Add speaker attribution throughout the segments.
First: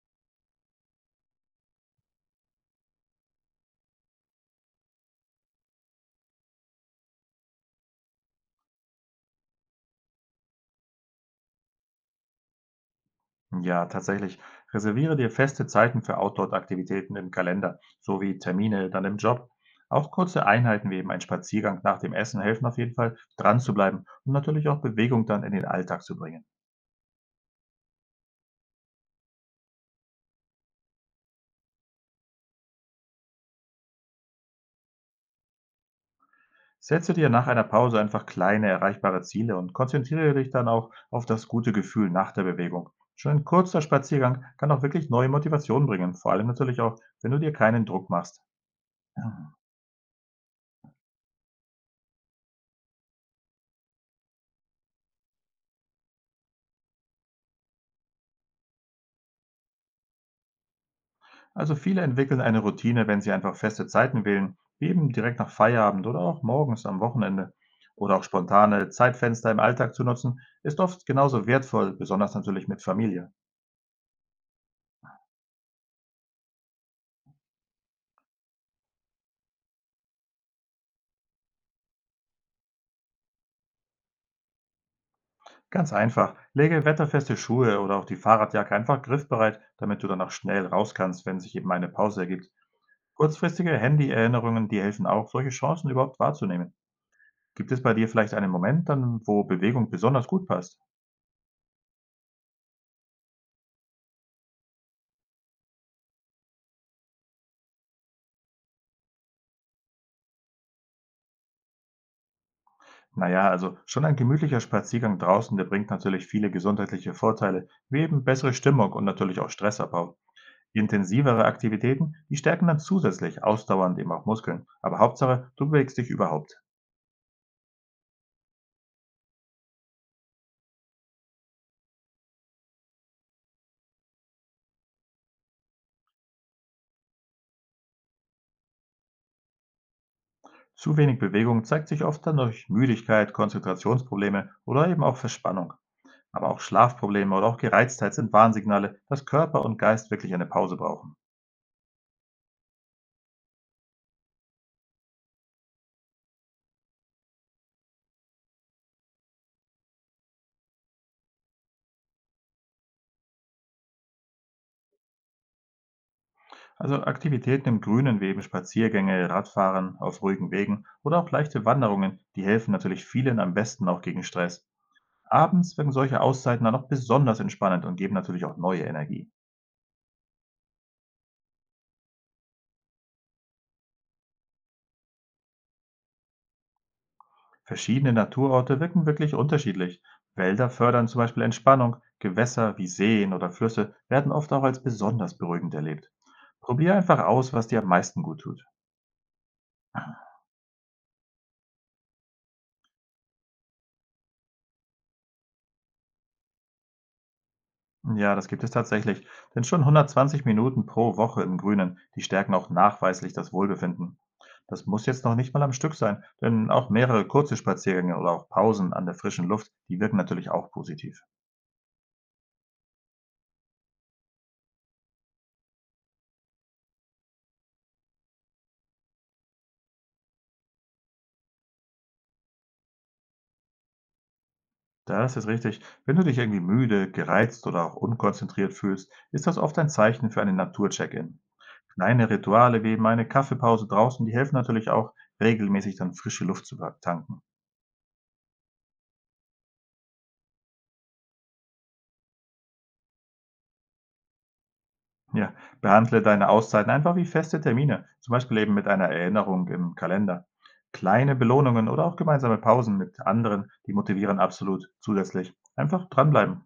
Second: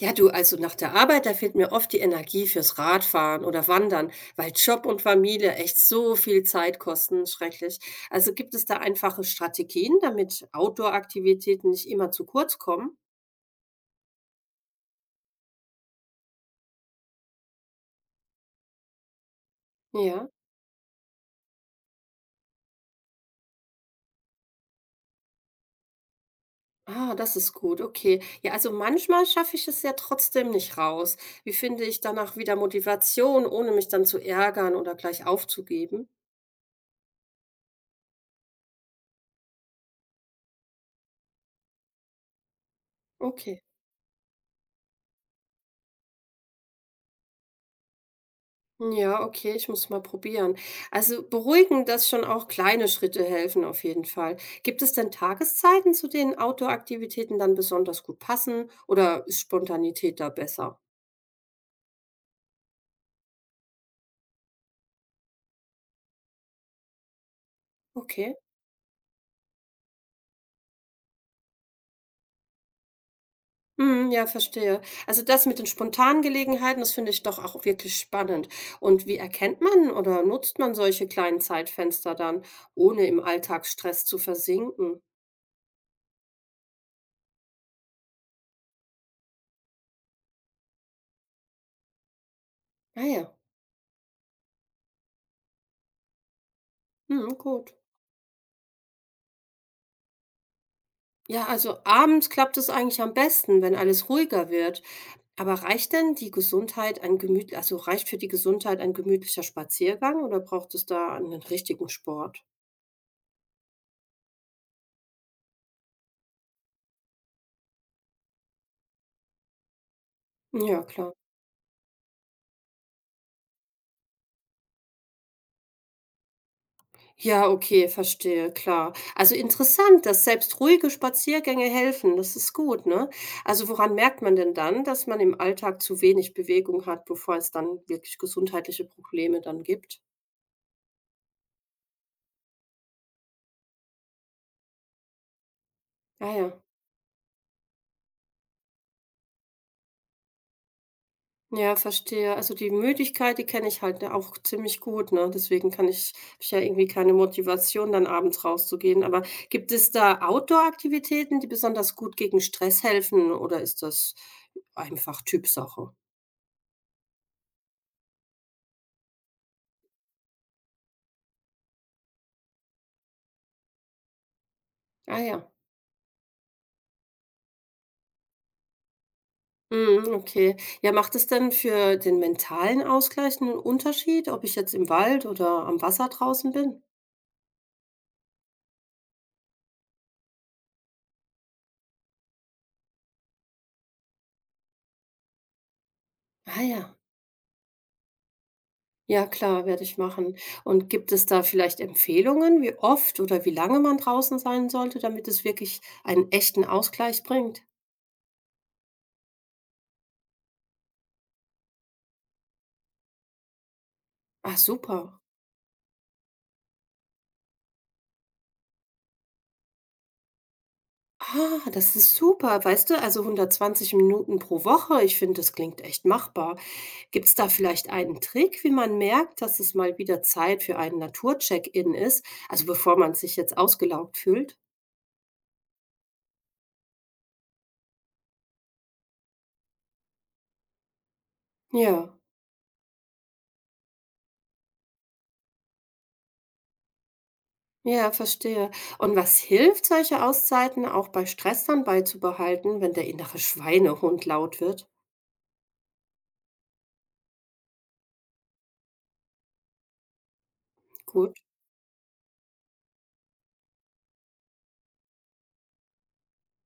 Speaker 1: Ja, du, also nach der Arbeit, da fehlt mir oft die Energie fürs Radfahren oder Wandern, weil Job und Familie echt so viel Zeit kosten, schrecklich. Also gibt es da einfache Strategien, damit Outdoor-Aktivitäten nicht immer zu kurz kommen?
Speaker 2: Ja, tatsächlich. Reserviere dir feste Zeiten für Outdoor-Aktivitäten im Kalender, sowie Termine dann im Job. Auch
Speaker 1: Ja.
Speaker 2: kurze Einheiten wie eben ein Spaziergang nach dem Essen helfen auf jeden Fall, dran zu bleiben und natürlich auch Bewegung dann in den Alltag zu bringen.
Speaker 1: Ah, das ist gut, okay. Ja, also manchmal schaffe ich es ja trotzdem nicht raus. Wie finde ich danach wieder Motivation, ohne mich dann zu ärgern oder gleich aufzugeben?
Speaker 2: Setze dir nach einer Pause einfach kleine, erreichbare Ziele und konzentriere dich dann auch auf das gute Gefühl nach der Bewegung. Schon ein
Speaker 1: Okay.
Speaker 2: kurzer Spaziergang kann auch wirklich neue Motivation bringen, vor allem natürlich auch, wenn du dir keinen Druck machst.
Speaker 1: Ja, okay, ich muss mal probieren. Also beruhigen, dass schon auch kleine Schritte helfen auf jeden Fall. Gibt es denn Tageszeiten, zu denen Outdoor-Aktivitäten dann besonders gut passen oder ist Spontanität da besser?
Speaker 2: Also viele entwickeln eine Routine, wenn sie einfach feste Zeiten wählen, wie eben direkt nach Feierabend oder auch morgens am Wochenende. Oder auch
Speaker 1: Okay.
Speaker 2: spontane Zeitfenster im Alltag zu nutzen, ist oft genauso wertvoll, besonders natürlich mit Familie.
Speaker 1: Mm, ja, verstehe. Also das mit den spontanen Gelegenheiten, das finde ich doch auch wirklich spannend. Und wie erkennt man oder nutzt man solche kleinen Zeitfenster dann, ohne im Alltagsstress zu versinken?
Speaker 2: Ganz einfach, lege wetterfeste Schuhe oder auch die Fahrradjacke einfach griffbereit, damit du danach schnell raus kannst, wenn sich eben eine Pause ergibt.
Speaker 1: Naja,
Speaker 2: Kurzfristige Handy-Erinnerungen, die helfen auch, solche Chancen überhaupt wahrzunehmen.
Speaker 1: mm, gut.
Speaker 2: Gibt es bei dir vielleicht einen Moment, dann, wo Bewegung besonders gut passt?
Speaker 1: Ja, also abends klappt es eigentlich am besten, wenn alles ruhiger wird. Aber reicht denn die Gesundheit ein gemüt also reicht für die Gesundheit ein gemütlicher Spaziergang oder braucht es da einen richtigen Sport?
Speaker 2: Na ja, also schon ein gemütlicher Spaziergang draußen, der bringt natürlich viele gesundheitliche Vorteile, wie eben bessere Stimmung und natürlich auch Stressabbau.
Speaker 1: Ja, klar.
Speaker 2: Intensivere Aktivitäten, die stärken dann zusätzlich ausdauernd eben auch Muskeln. Aber Hauptsache, du bewegst dich überhaupt.
Speaker 1: Ja, okay, verstehe, klar. Also interessant, dass selbst ruhige Spaziergänge helfen. Das ist gut, ne? Also woran merkt man denn dann, dass man im Alltag zu wenig Bewegung hat, bevor es dann wirklich gesundheitliche Probleme dann gibt?
Speaker 2: Zu wenig Bewegung zeigt sich oft dann durch Müdigkeit, Konzentrationsprobleme oder eben auch Verspannung.
Speaker 1: Ah
Speaker 2: Aber auch
Speaker 1: ja.
Speaker 2: Schlafprobleme oder auch Gereiztheit sind Warnsignale, dass Körper und Geist wirklich eine Pause brauchen.
Speaker 1: Ja, verstehe. Also die Müdigkeit, die kenne ich halt, ne, auch ziemlich gut, ne? Deswegen kann ich habe ich ja irgendwie keine Motivation, dann abends rauszugehen. Aber gibt es da Outdoor-Aktivitäten, die besonders gut gegen Stress helfen oder ist das einfach Typsache?
Speaker 2: Also Aktivitäten im Grünen wie eben Spaziergänge, Radfahren auf ruhigen Wegen oder auch leichte Wanderungen, die helfen natürlich vielen am besten auch gegen Stress.
Speaker 1: Ah ja.
Speaker 2: Abends wirken solche Auszeiten dann auch besonders entspannend und geben natürlich auch neue Energie.
Speaker 1: Mhm, okay. Ja, macht es denn für den mentalen Ausgleich einen Unterschied, ob ich jetzt im Wald oder am Wasser draußen bin?
Speaker 2: Verschiedene Naturorte wirken wirklich unterschiedlich. Wälder fördern zum Beispiel Entspannung, Gewässer wie Seen oder Flüsse werden oft auch als besonders beruhigend erlebt.
Speaker 1: Ah ja.
Speaker 2: Probier einfach aus, was dir am meisten gut tut.
Speaker 1: Ja klar, werde ich machen. Und gibt es da vielleicht Empfehlungen, wie oft oder wie lange man draußen sein sollte, damit es wirklich einen echten Ausgleich bringt?
Speaker 2: Ja, das gibt es tatsächlich. Denn schon 120 Minuten pro Woche im Grünen, die stärken auch nachweislich das Wohlbefinden.
Speaker 1: Ah,
Speaker 2: Das muss
Speaker 1: super.
Speaker 2: jetzt noch nicht mal am Stück sein, denn auch mehrere kurze Spaziergänge oder auch Pausen an der frischen Luft, die wirken natürlich auch positiv.
Speaker 1: Ah, das ist super. Weißt du, also 120 Minuten pro Woche, ich finde, das klingt echt machbar. Gibt es da vielleicht einen Trick, wie man merkt, dass es mal wieder Zeit für einen Naturcheck-in ist, also bevor man sich jetzt ausgelaugt fühlt?
Speaker 2: Das ist richtig. Wenn du dich irgendwie müde, gereizt oder auch unkonzentriert fühlst, ist das oft ein Zeichen für einen Natur-Check-in.
Speaker 1: Ja.
Speaker 2: Kleine Rituale wie eben eine Kaffeepause draußen, die helfen natürlich auch, regelmäßig dann frische Luft zu tanken.
Speaker 1: Ja, verstehe. Und was hilft, solche Auszeiten auch bei Stress dann beizubehalten, wenn der innere Schweinehund laut wird?
Speaker 2: Ja, behandle deine Auszeiten einfach wie feste Termine, zum Beispiel eben mit einer Erinnerung im Kalender.
Speaker 1: Gut.
Speaker 2: Kleine Belohnungen oder auch gemeinsame Pausen mit anderen, die motivieren absolut zusätzlich. Einfach dranbleiben.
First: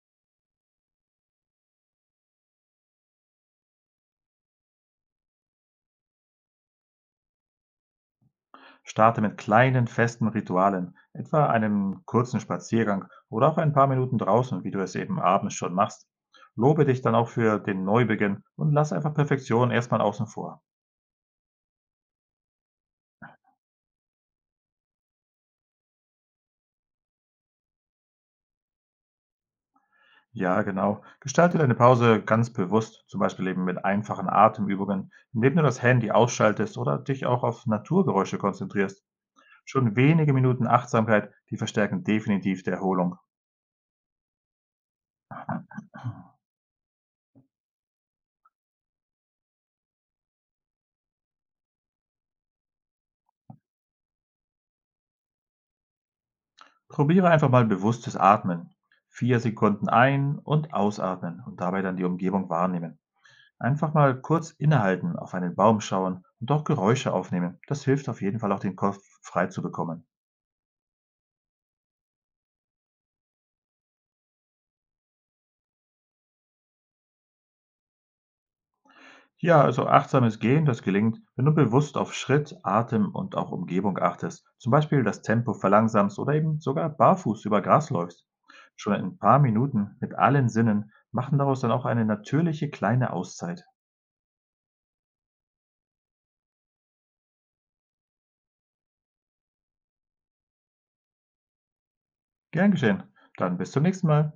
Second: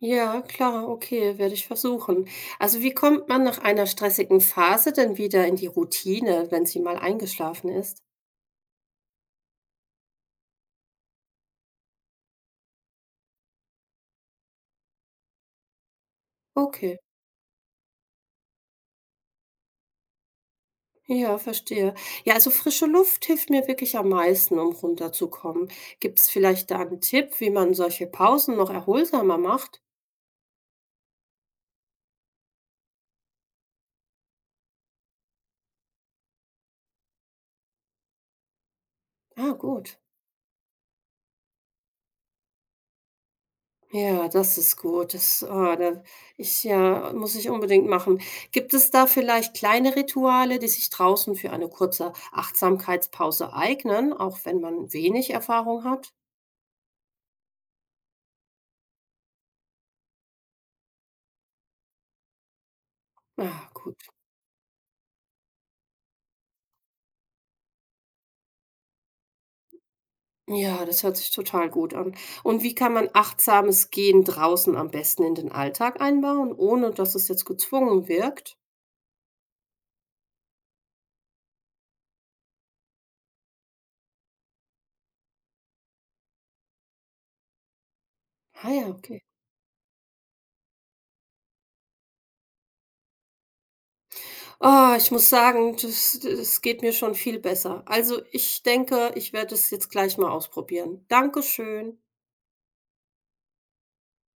Speaker 1: Ja, klar, okay, werde ich versuchen. Also wie kommt man nach einer stressigen Phase denn wieder in die Routine, wenn sie mal eingeschlafen ist?
Speaker 2: Starte mit kleinen festen Ritualen, etwa einem kurzen Spaziergang oder auch ein paar Minuten draußen, wie du es eben abends schon machst. Lobe
Speaker 1: Okay.
Speaker 2: dich dann auch für den Neubeginn und lass einfach Perfektion erstmal außen vor.
Speaker 1: Ja, verstehe. Ja, also frische Luft hilft mir wirklich am meisten, um runterzukommen. Gibt es vielleicht da einen Tipp, wie man solche Pausen noch erholsamer macht?
Speaker 2: Ja, genau. Gestalte deine Pause ganz bewusst, zum Beispiel eben mit einfachen Atemübungen, indem du das Handy ausschaltest oder dich auch auf Naturgeräusche konzentrierst.
Speaker 1: Ah,
Speaker 2: Schon
Speaker 1: gut.
Speaker 2: wenige Minuten Achtsamkeit, die verstärken definitiv die Erholung.
Speaker 1: Ja, das ist gut. Das, ah, da ich ja, muss ich unbedingt machen. Gibt es da vielleicht kleine Rituale, die sich draußen für eine kurze Achtsamkeitspause eignen, auch wenn man wenig Erfahrung hat?
Speaker 2: Probiere einfach mal bewusstes Atmen. 4 Sekunden ein- und ausatmen und dabei dann die Umgebung wahrnehmen.
Speaker 1: Ah,
Speaker 2: Einfach
Speaker 1: gut.
Speaker 2: mal kurz innehalten, auf einen Baum schauen und auch Geräusche aufnehmen. Das hilft auf jeden Fall auch den Kopf frei zu bekommen.
Speaker 1: Ja, das hört sich total gut an. Und wie kann man achtsames Gehen draußen am besten in den Alltag einbauen, ohne dass es jetzt gezwungen wirkt?
Speaker 2: Ja, also achtsames Gehen, das gelingt, wenn du bewusst auf Schritt, Atem und auch Umgebung achtest. Zum Beispiel das Tempo verlangsamst oder eben sogar barfuß über Gras läufst.
Speaker 1: Ah ja,
Speaker 2: Schon ein
Speaker 1: okay.
Speaker 2: paar Minuten mit allen Sinnen machen daraus dann auch eine natürliche kleine Auszeit.
Speaker 1: Ah, ich muss sagen, das geht mir schon viel besser. Also, ich denke, ich werde es jetzt gleich mal ausprobieren. Dankeschön.
Speaker 2: Gern geschehen. Dann bis zum nächsten Mal.